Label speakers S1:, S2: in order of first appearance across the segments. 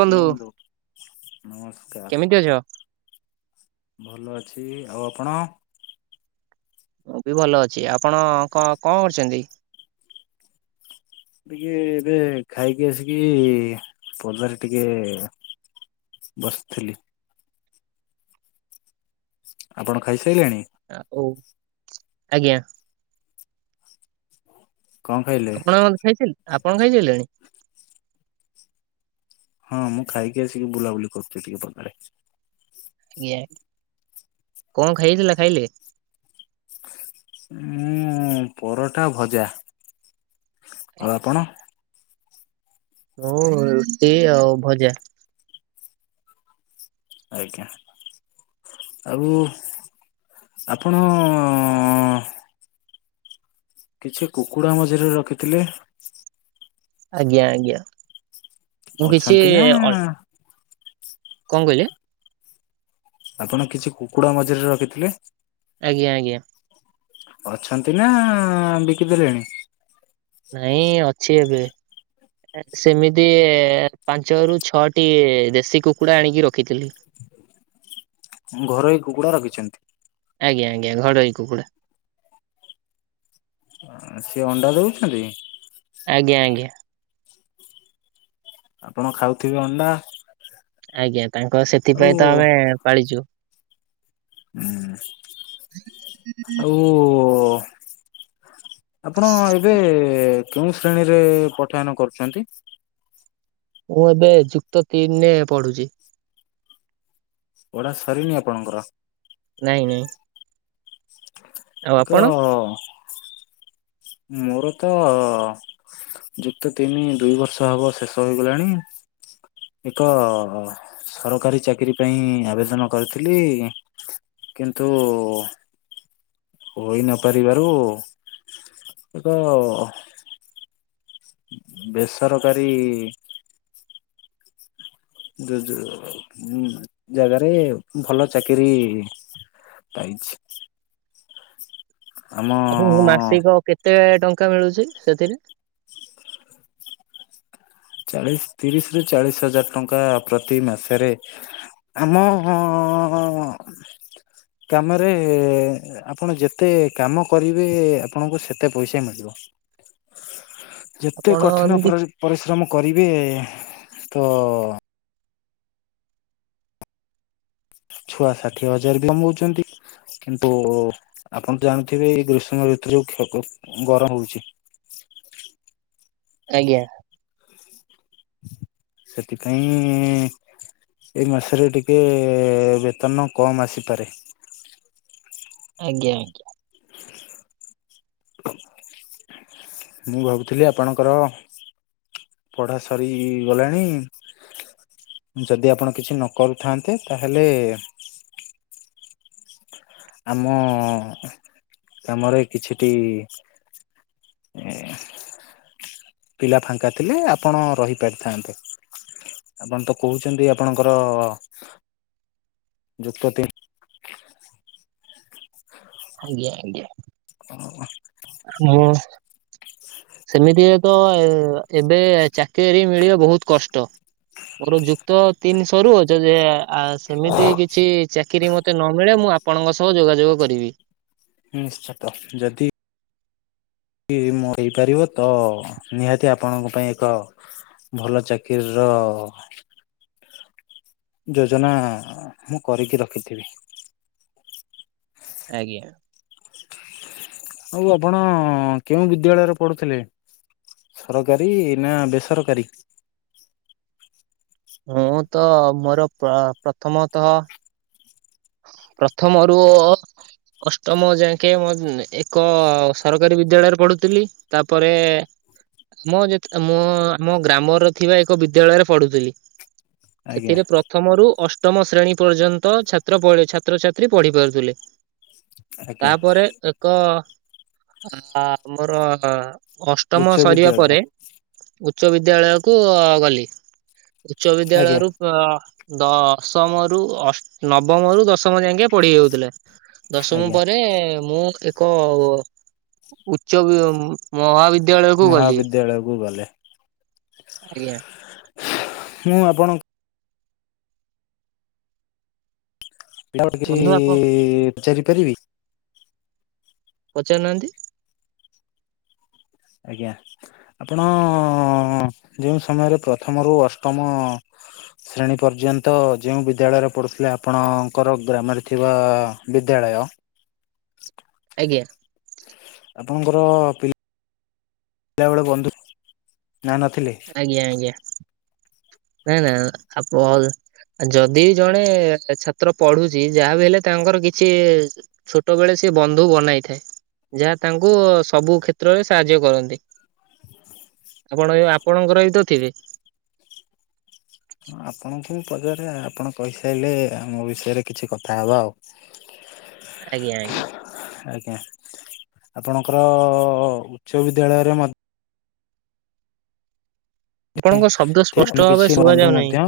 S1: ଆଜ୍ଞା ବନ୍ଧୁ ନମସ୍କାର।
S2: କେମିତି ଅଛ?
S1: ଭଲ ଅଛି ଆଉ ଆପଣ?
S2: ମୁଁବି ଭଲ ଅଛି ଆପଣ କ କଣ କରୁଛନ୍ତି?
S1: ଟିକେ ଏବେ ଖାଇକି ଆସିକି ପଦାରେ ଟିକିଏ ବସଥିଲି। ଆପଣ ଖାଇସାଇଲେଣି?
S2: [unintelligible] ଆଜ୍ଞା।
S1: କଣ ଖାଇଲେ?
S2: ଆପଣ ଖାଇସାଇଲେ ଆପଣ ଖାଇ ସାଇଲେଣି?
S1: ହଁ ମୁଁ ଖାଇକି ଆସିକି ବୁଲାବୁଲି କରୁଚି ଟିକେ ପଦାରେ।
S2: ଇଏ କଣ ଖାଇଥିଲା ଖାଇଲେ?
S1: ମୁଁ ପରଟା ଭଜା ଆଉ ଆପଣ?
S2: ମୁଁ ରୁଟି ଆଉ ଭଜା।
S1: ଆଜ୍ଞା। ଆଉ ଆପଣ? କିଛି କୁକୁଡା ମଝିରେ ରଖିଥିଲେ।
S2: ଆଜ୍ଞା ଆଜ୍ଞା ମୁଁ କିଛି
S1: ଅଛନ୍ତି ନା
S2: ଅଳପ କଣ କହିଲି?
S1: ଆପଣ କିଛି କୁକୁଡା ମଝିରେ ରଖିଥିଲେ?
S2: ଆଜ୍ଞା ଆଜ୍ଞା
S1: ଅଛନ୍ତିନା ବିକି ଦେଲେଣି।
S2: ନାଇଁ ଅଛି ଏବେ ସେମିତି ପାଞ୍ଚରୁୁ ଛଅଟି ଦେଶୀ କୁକୁଡା ଆଣିକି ରଖିଥିଲି।
S1: ଘରଇ କୁକୁଡା ରଖିଛନ୍ତି।
S2: ଆଜ୍ଞା ଆଜ୍ଞା ଘଡଇ କୁକୁଡା।
S1: ଆଁ ସିଏ ଅଣ୍ଡା ଦଉଛନ୍ତି।
S2: ଆଜ୍ଞା ଆଜ୍ଞା
S1: ଆପଣ ଖାଉଥିବେ ଅଣ୍ଡା।
S2: ଆଜ୍ଞା ତାଙ୍କ
S1: ଆଉ
S2: ସେଥିପାଇଁତ ଆମେ ପାଳିଚୁ।
S1: ଉୁଁ।
S2: [inaudible]
S1: ଓ ଆପଣ ଏବେ କେଉଁ ଶ୍ରେଣୀରେ ପଠୟନ କରୁଛନ୍ତି?
S2: ମୁଁ ଏବେ ଯୁକ୍ତ ତିନିରେ ପଢୁଛି।
S1: ପଢା ସରିନି ଆପଣଙ୍କର?
S2: ନାଇଁ ନାଇଁ ଆଉ ଆପଣ?
S1: [unintelligible] ମୋରତ ଯୁକ୍ତ ତିନି ଦୁଇ ବର୍ଷ ହବ ଶେଷ ହୋଇଗଲାଣି। ଏକ ସରକାରୀ ଚାକିରି ପାଇଁ ଆବେଦନ କରିଥିଲି। କିନ୍ତୁ ହୋଇ ନ ପାରିବାରୁ ଏକ ବେସରକାରୀ ଯୋଉ ଯୋଉ ଯୋ ଜାଗାରେ ଭଲ ଚାକିରି ପାଇଛି। ଆମ
S2: ଆପଣଙ୍କୁ ମାସିକ କେତେ ଟଙ୍କା ମିଳୁଛି ସେଥିରେ?
S1: ଚାଳିଶ ତିରିଶରୁ ଚାଳିଶ ହଜାର ଟଙ୍କା ପ୍ରତି ମାସେରେ ଆମ ହଁ କାମେରେ ଆପଣ ଯେତେ କାମ କରିବେ ଆପଣଙ୍କୁ ସେତେ ପଇସା ମିଳିବ। ଯେତେ
S2: ଆପଣ
S1: କଠିନ
S2: ଏମିତି
S1: ପ୍ରରି ପରିଶ୍ରମ କରିବେ ତ ଛୁଆ ଷାଠିଏ ହଜାର ବି କମଉଛନ୍ତି। କିନ୍ତୁ ଆପଣ ତ ଜାଣିଥିବେ ଏଇ ଗ୍ରୀଷ୍ମ ଋତୁରେ କ୍ଷକ ଗରମ ହଉଛି।
S2: ଆଜ୍ଞା।
S1: ସେଥିପାଇଁ ଏଇ ମାସରେ ଟିକେ ବେତନ କମ୍ ଆସିପାରେ।
S2: ଆଜ୍ଞା ଆଜ୍ଞା।
S1: [inaudible] ମୁଁ ଭାବୁଥିଲି ଆପଣଙ୍କର ପଢା ସରି ଗଲାଣି ଯଦି ଆପଣ କିଛି ନ କରୁଥାନ୍ତେ ତାହେଲେ ଆମ କାମରେ କିଛିଟି ଇଁ ହିଁ ହିଁ। ପିଲା ଫାଙ୍କା ଥିଲେ ଆପଣ ରହିପାରିଥାନ୍ତେ। ଆପଣ ତ କହୁଛନ୍ତି ଆପଣଙ୍କର ଯୁକ୍ତ ତି
S2: ଆଜ୍ଞା ଆଜ୍ଞା।
S1: ଅ।
S2: ମୋ ସେମିତି ବି ତ ଏବେ ଚାକିରି ମିଳିବା ବହୁତ କଷ୍ଟ। ମୋର ଯୁକ୍ତ ତିନି ସରୁ ଯ ଯା ଆ ସେମିତି କିଛି ଚାକିରି ମୋତେ ନ ମିଳେ ମୁଁ ଆପଣଙ୍କ ସହ ଯୋଗାଯୋଗ କରିବି।
S1: ନିଶ୍ଚତ ଯଦି ଇଏ ମୁଁ ହେଇପାରିବ ତ ନିହାତି ଆପଣଙ୍କ ପାଇଁ ଏକ ଭଲ ଚାକିରି ର ଯୋଜନା ମୁଁ କରିକି ରଖିଥିବି।
S2: ଆଜ୍ଞା।
S1: ଆଉ ଆପଣ କେଉଁ ବିଦ୍ୟାଳୟରେ ପଢୁଥିଲେ। ସରକାରୀ ନା ବେସରକାରୀ?
S2: ମୁଁ ତ ମୋର ପ ପ୍ରଥମତଃ ପ୍ରଥମରୁ ଅ ଅଷ୍ଟମ ଯାଙ୍କେ ମୋ ଏକ ସରକାରୀ ବିଦ୍ୟାଳୟରେ ପଢୁଥିଲି। ତାପରେ ମୁଁ ଯେତେ ମୁଁ ଆମ ଗ୍ରାମର ଥିବା ଏକ ବିଦ୍ୟାଳୟରେ ପଢୁଥିଲି।
S1: ଆଜ୍ଞା
S2: ସେଥିରେ ପ୍ରଥମ ରୁ ଅଷ୍ଟମ ଶ୍ରେଣୀ ପର୍ଯ୍ୟନ୍ତ ଛା ତ୍ର ପଳି ଛାତ୍ରଛାତ୍ରୀ ପଢି ପାରୁଥିଲେ।
S1: ଆଜ୍ଞା
S2: ତାପରେ ଏ କ ଆମର
S1: ଉଚ୍ଚ
S2: ଅଷ୍ଟମ ସରିବା
S1: ବିଦ୍ୟାଳୟ
S2: ପରେ ଉଚ୍ଚ ବିଦ୍ୟାଳୟ କୁ ଗଲି ଉଚ୍ଚ
S1: ଆଜ୍ଞା
S2: ବିଦ୍ୟାଳୟରୁ ଅ ଦଶମରୁ ଅସ୍ ନବମ ରୁ ଦଶମ ଯାଁକେ ପଢି ହଉଥିଲା। ଦଶମ
S1: ଆଜ୍ଞା
S2: ପରେ ମୁଁ ଏ କ ଉଚ୍ଚ ବ ମହାବିଦ୍ ଦ୍ୟାଳୟ କୁ ଗଲି,
S1: ମହାବିଦ୍ୟାଳୟକୁ ଗଲେ
S2: ଆଜ୍ଞା।
S1: ମୁଁ ଆପଣ
S2: ବନ୍ଧୁ ଆପଣ
S1: [unintelligible] ପଚାରି ପାରିବି?
S2: ପଚାରୁ ନାହାନ୍ତି।
S1: ଆଜ୍ଞା। ଆପଣ ଅଁ-ଅଁ-ଅଁ-ଅଁ-ଅଁ ଯେଉଁ ସମୟରେ ପ୍ରଥମରୁ ଅଷ୍ଟମ ଶ୍ରେଣୀ ପର୍ଯ୍ୟନ୍ତ ଯେଉଁ ବିଦ୍ୟାଳୟରେ ପଢୁଥିଲେ ଆପଣଙ୍କର ଗ୍ରାମରେ ଥିବା ବିଦ୍ୟାଳୟ
S2: ଆଜ୍ଞା।
S1: ଆପଣଙ୍କର ପିଲାବେଳେ ବନ୍ଧୁ ନା ନଥିଲେ?
S2: ଆଜ୍ଞା, ଆଜ୍ଞା, ନା ନା ଆପ ଯଦି ଜଣେ ଏ ଛାତ୍ର ପଢୁଛି ଯାହାବି ହେଲେ ତାଙ୍କର କିଛି ଛୋଟବେଳେ ସେ ବନ୍ଧୁ ବନାଇଥାଏ। ଯାହା ତାଙ୍କୁ ସବୁ କ୍ଷେତ୍ରରେ ସାହାଯ୍ୟ କରନ୍ତି। ଆପଣ ଏ ଆପ୍ ଆପଣଙ୍କର ବି ତ ଥିବେ?
S1: ହଁ ଆପଣଙ୍କୁ ପଚାର [unintelligible] ଆପଣ କହିସାଇଲେ ମୋ ବିଷୟରେ କିଛି କଥା ହବା ଆଉ।
S2: ଆଜ୍ଞା, ଆଜ୍ଞା।
S1: ଆଜ୍ଞା, ଆପଣଙ୍କର ଉଚ୍ଚ ବିଦ୍ୟାଳୟରେ ମ
S2: ଆପଣଙ୍କ ଶବ୍ଦ
S1: ମଧ୍ୟ
S2: ସ୍ପଷ୍ଟ
S1: କିଛି
S2: ଭାବରେ ଶୁଭା
S1: ବନ୍ଧୁ
S2: ଯାଉ
S1: ମଧ୍ୟ
S2: ନାହିଁ।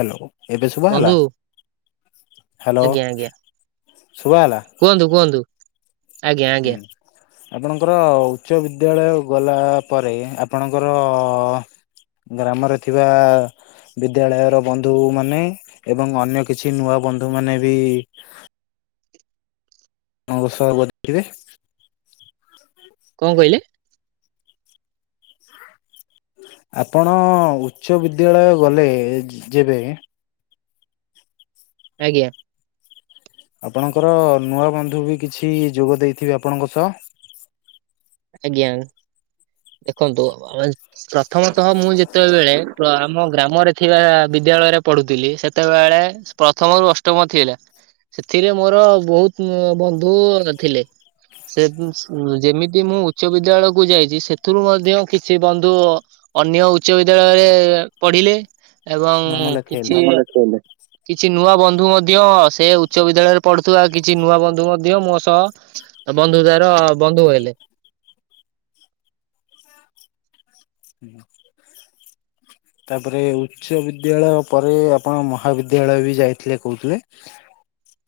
S1: ହ୍ୟାଲୋ ଏବେ ଶୁଭା ଗଲା?
S2: ବନ୍ଧୁ
S1: ହାଲୋ
S2: ଆଜ୍ଞା ଆଜ୍ଞା
S1: ଶୁଭା ଗଲା।
S2: କୁହନ୍ତୁ କୁହନ୍ତୁ। ଆଜ୍ଞା
S1: ହୁଁ
S2: ଆଜ୍ଞା
S1: ଆପଣଙ୍କର ଉଚ୍ଚ ବିଦ୍ୟାଳୟ ଗଲା ପରେ ଆପଣଙ୍କର ଗ୍ରାମରେ ଥିବା ବିଦ୍ୟାଳୟର ବନ୍ଧୁ ମାନେ ଏବଂ ଅନ୍ୟ କିଛି ନୂଆ ବନ୍ଧୁ ମାନେ ବି ମୋ ବିଷୟ ପଚାରିବେ?
S2: କଁ କଇଲେ?
S1: ଆପଣ ଉଚ୍ଚ ବିଦ୍ୟାଳୟ ଗଲେ ଯେବେ
S2: ଆଜ୍ଞା।
S1: ଆପଣଙ୍କର ନୂଆ ବନ୍ଧୁ ବି କିଛି ଯୋଗ ଦେଇଥିବେ ଆପଣଙ୍କ ସଅ?
S2: ଆଜ୍ଞା, ଦେଖନ୍ତୁ [unintelligible] ପ୍ରଥମତଃ ମୁଁ ଯେତେବେଳେ ପ୍ର ଆମ ଗ୍ରାମରେ ଥିବା ବିଦ୍ୟାଳୟରେ ପଢୁଥିଲି ସେତେବେଳେ ପ୍ରଥମରୁ ଅଷ୍ଟମ ଥିଲା ସେଥିରେ ମୋର ବହୁତୁ ଉଁ ବନ୍ଧୁ ଥିଲେ। ସେ ଉଁ ଯେମିତି ମୁଁ ଉଚ୍ଚ ବିଦ୍ୟାଳୟକୁ ଯାଇଛି ସେଥିରୁ ମଧ୍ୟ କିଛି ବନ୍ଧୁ ଅନ୍ୟ ଉଚ୍ଚ ବିଦ୍ୟାଳୟରେ ପଢିଲେ ଏବଂ
S1: ନାମ ଲେଖେଇଲେ
S2: କିଛି କିଛି ନୂଆ ବନ୍ଧୁ ମଧ୍ୟ ସେ ଉଚ୍ଚ ବିଦ୍ୟାଳୟରେ ପଢୁଥିବା କିଛି ନୂଆ ବନ୍ଧୁ ମଧ୍ୟ ମୋ ସହ ତ ବନ୍ଧୁତାର ବନ୍ଧୁ ହେଲେ।
S1: ହୁଁ [unintelligible]
S2: [inaudible]
S1: ତାପରେ ଉଚ୍ଚ ବିଦ୍ୟାଳୟ ପରେ ଆପଣ ମହାବିଦ୍ୟାଳୟ ବି ଯାଇଥିଲେ କହୁଥିଲେ।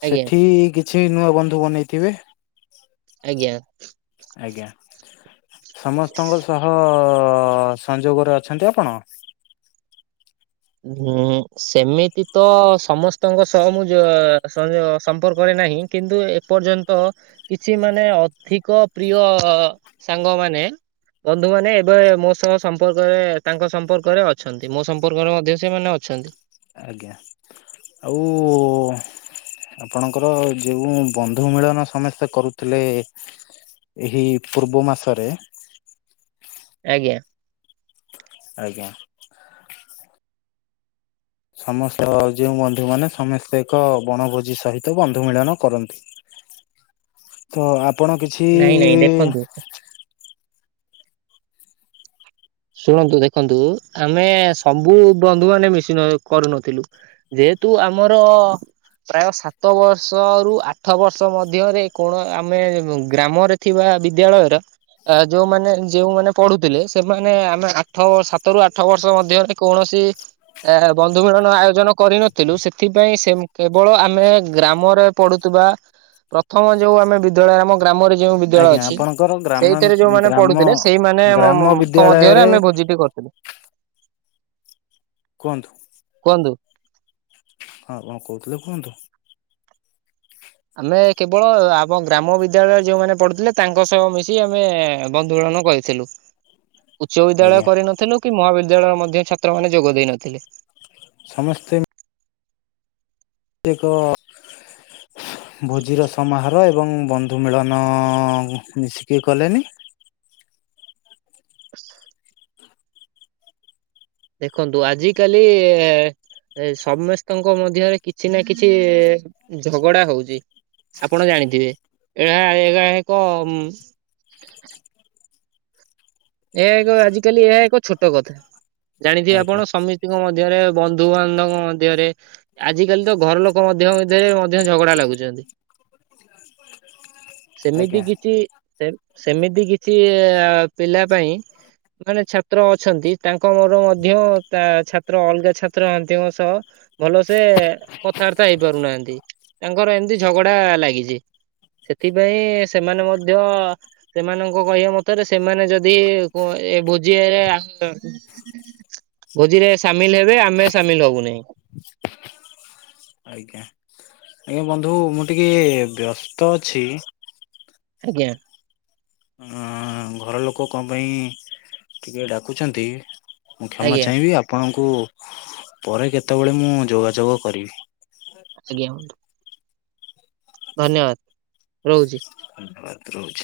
S2: ଆଜ୍ଞା
S1: ସେଠି କିଛି ନୂଆ ବନ୍ଧୁ ବନେଇଥିବେ?
S2: ଆଜ୍ଞା।
S1: ଆଜ୍ଞା ସମସ୍ତଙ୍କ ସହ ହ ସଂଯୋଗରେ ଅଛନ୍ତି ଆପଣ?
S2: ହଁ ସେମିତି ତ ସମସ୍ତଙ୍କ ସହ ମୁଁ ଯୋ ସଂଯୋଗ ସମ୍ପର୍କରେ ନାହିଁ କିନ୍ତୁ ଏପର୍ଯ୍ୟନ୍ତ କିଛି ମାନେ ଅଧିକ ପ୍ରିୟ ସାଙ୍ଗମାନେ ବନ୍ଧୁମାନେ ଏବେ ମୋ ସହ ସମ୍ପର୍କରେ ତାଙ୍କ ସମ୍ପର୍କରେ ଅଛନ୍ତି ମୋ ସମ୍ପର୍କର ଦେ ସେମାନେ ଅଛନ୍ତି।
S1: ଆଜ୍ଞା ଆଉ ଆପଣଙ୍କର ଯେଉଁ ବନ୍ଧୁ ମିଳନ ସମସ୍ତେ କରୁଥିଲେ ଏହି ପୂର୍ବ ମାସରେ
S2: ଆଜ୍ଞା।
S1: ଆଜ୍ଞା। ସମସ୍ତ ଯେଉଁ ବନ୍ଧୁମାନେ ସମସ୍ତେ ଏକ ବଣଭୋଜି ସହିତ ବନ୍ଧୁ ମିଳନ କରନ୍ତି।
S2: [inaudible]
S1: ତ ଆପଣ କିଛି
S2: ନାଇଁ ନାଇଁ ଦେଖନ୍ତୁ ଶୁଣନ୍ତୁ ଦେଖନ୍ତୁ ଆମେ ସବୁ ବନ୍ଧୁମାନେ ମିଶି ନ କରୁନଥିଲୁ। ଯେହେତୁ ଆମର ପ୍ରାୟ ସାତ ବର୍ଷ ରୁ ଆଠ ବର୍ଷ ମଧ୍ୟରେ କୌଣ ଆମେ ଗ୍ରାମରେ ଥିବା ବିଦ୍ୟାଳୟର ଆ ଯୋଉମାନେ ଯେଉଁମାନେ ପଢୁଥିଲେ ସେ ମାନେ ଆମେ ଆଠ ବର୍ଷ ସାତରୁୁ ଆଠ ବର୍ଷ ମଧ୍ୟରେ କୌଣସି ଏ ବନ୍ଧୁ ମିଳନ ଆୟୋଜନ କରିନଥିଲୁ ସେଥିପାଇଁ ସେ କେବଳ ଆମେ ଗ୍ରାମରେ ପଢୁଥିବା ପ୍ରଥମ ଯୋଉ ଆମେ ବିଦ୍ୟାଳୟରେ ଆମ ଗ୍ରାମରେ ଯେଉଁ ବିଦ୍ୟାଳୟ
S1: ଆଜ୍ଞା
S2: ଅଛି
S1: ଆପଣଙ୍କର ଗ୍ରାମା
S2: ସେଇଥିରେ ଯୋଉମାନେ
S1: ଗ୍ରାମ
S2: ପଢୁଥିଲେ ସେଇମାନେ
S1: ଗ୍ରାମ
S2: ମ-ମ ଙ୍କ ମଧ୍ୟରେ
S1: ବିଦ୍ୟାଳୟରେ
S2: ଆମେ ଭୋଜିଟେ କରିଥିଲୁ।
S1: କୁହନ୍ତୁ।
S2: କୁହନ୍ତୁ।
S1: ହଁ ଆପଣ କହୁଥିଲେ କୁହନ୍ତୁ।
S2: ଆମେ କେବଳ ଆମ ଗ୍ରାମ ବିଦ୍ୟାଳୟରେ ଯେଉଁମାନେ ପଢୁଥିଲେ ତାଙ୍କ ସହ ମିଶି ଆମେ ବନ୍ଧୁ ମିଳନ କହିଥିଲୁ ଉଚ୍ଚ ବିଦ୍ୟାଳୟ
S1: ଆଜ୍ଞା
S2: କରିନଥିଲୁ କି ମହାବିଦ୍ୟାଳୟର ମଧ୍ୟ ଛାତ୍ରମାନେ ଯୋଗ ଦେଇ ନଥିଲେ
S1: ସମସ୍ତେ ତେକ ଭୋଜିର ସମାହାର ର ଏବଂ ବନ୍ଧୁ ମିଳନ ମିଶିକି କଲେନି
S2: ହ ଦେଖନ୍ତୁ ଆଜିିକାଲି ଏ ସମସ୍ତେଙ୍କ ମଧ୍ୟରେ କିଛି ନା କିଛି ଝଗଡା ହଉଛି ଆପଣ ଜାଣିଥିବେ ଏଆ ଏଗା ଏକ ମ-ମ ଏହା ଏକ ଆଜିକାଲି ଏହା ଏକ ଛୋଟ କଥା ଜାଣିଥିବେ
S1: ଆଜ୍ଞା।
S2: ଆପଣ ସମୀ ତିଙ୍କ ମଧ୍ୟରେ ବନ୍ଧୁବାନ୍ଧବଙ୍କ ମଧ୍ୟରେ ଆଜିିକାଲି ତ ଘର ଲୋକ ମଧ୍ୟ ମଧ୍ୟରେ ମଧ୍ୟ ଝଗଡା ଲାଗୁଛି ସେମିତି
S1: ଆଜ୍ଞା
S2: କିଛି ଏପ ସେମିତି କିଛି ଏ ପିଲା ପାଇଁ ମାନେ ଛାତ୍ର ଅଛନ୍ତି ତାଙ୍କ ମୋର ମଧ୍ୟ ତା ଛାତ୍ର ଅଲଗା ଛାତ୍ର ଅନ୍ତିଙ୍କ ସହ ଭଲ ସେ କଥାଆର୍ତ୍ତା ହେଇ ପାରୁନାହାନ୍ତି ତାଙ୍କର ଏମତି ଝଗଡା ଲାଗିଛି ସେଥିପାଇଁ ସେମାନେ ମଧ୍ୟ ସେମାନଙ୍କ କହିବା ମତରେ ସେମାନେ ଯଦ ଦି ଏ କ- ଏ ବୁଜିଆରେ ଆନ୍ଦ ଭୋଜିରେ ସାମିଲ ହେବେ ଆମେ ସାମିଲ ହବୁନାହିଁ।
S1: ଆଜ୍ଞା। ଆଜ୍ଞା ବନ୍ଧୁ ମୁଁ ଟିକେ ବ୍ୟସ୍ତ ଅଛି।
S2: ଆଜ୍ଞା।
S1: ଅଁ ଘର ଲୋକ କଣ ପାଇଁ ଟିକେ ଡାକୁଛନ୍ତି। ମୁଁ କ୍ଷମା
S2: ଆଜ୍ଞା।
S1: ଚାହିଁବି, ଆପଣଙ୍କୁ ପରେ କେତେବେଳେ ମୁଁ ଯୋଗାଯୋଗ କରିବି।
S2: ଆଜ୍ଞା ବନ୍ଧୁ। ଧନ୍ୟବାଦ ରହୁଛି।
S1: ଧନ୍ୟବାଦ ରହୁଛି।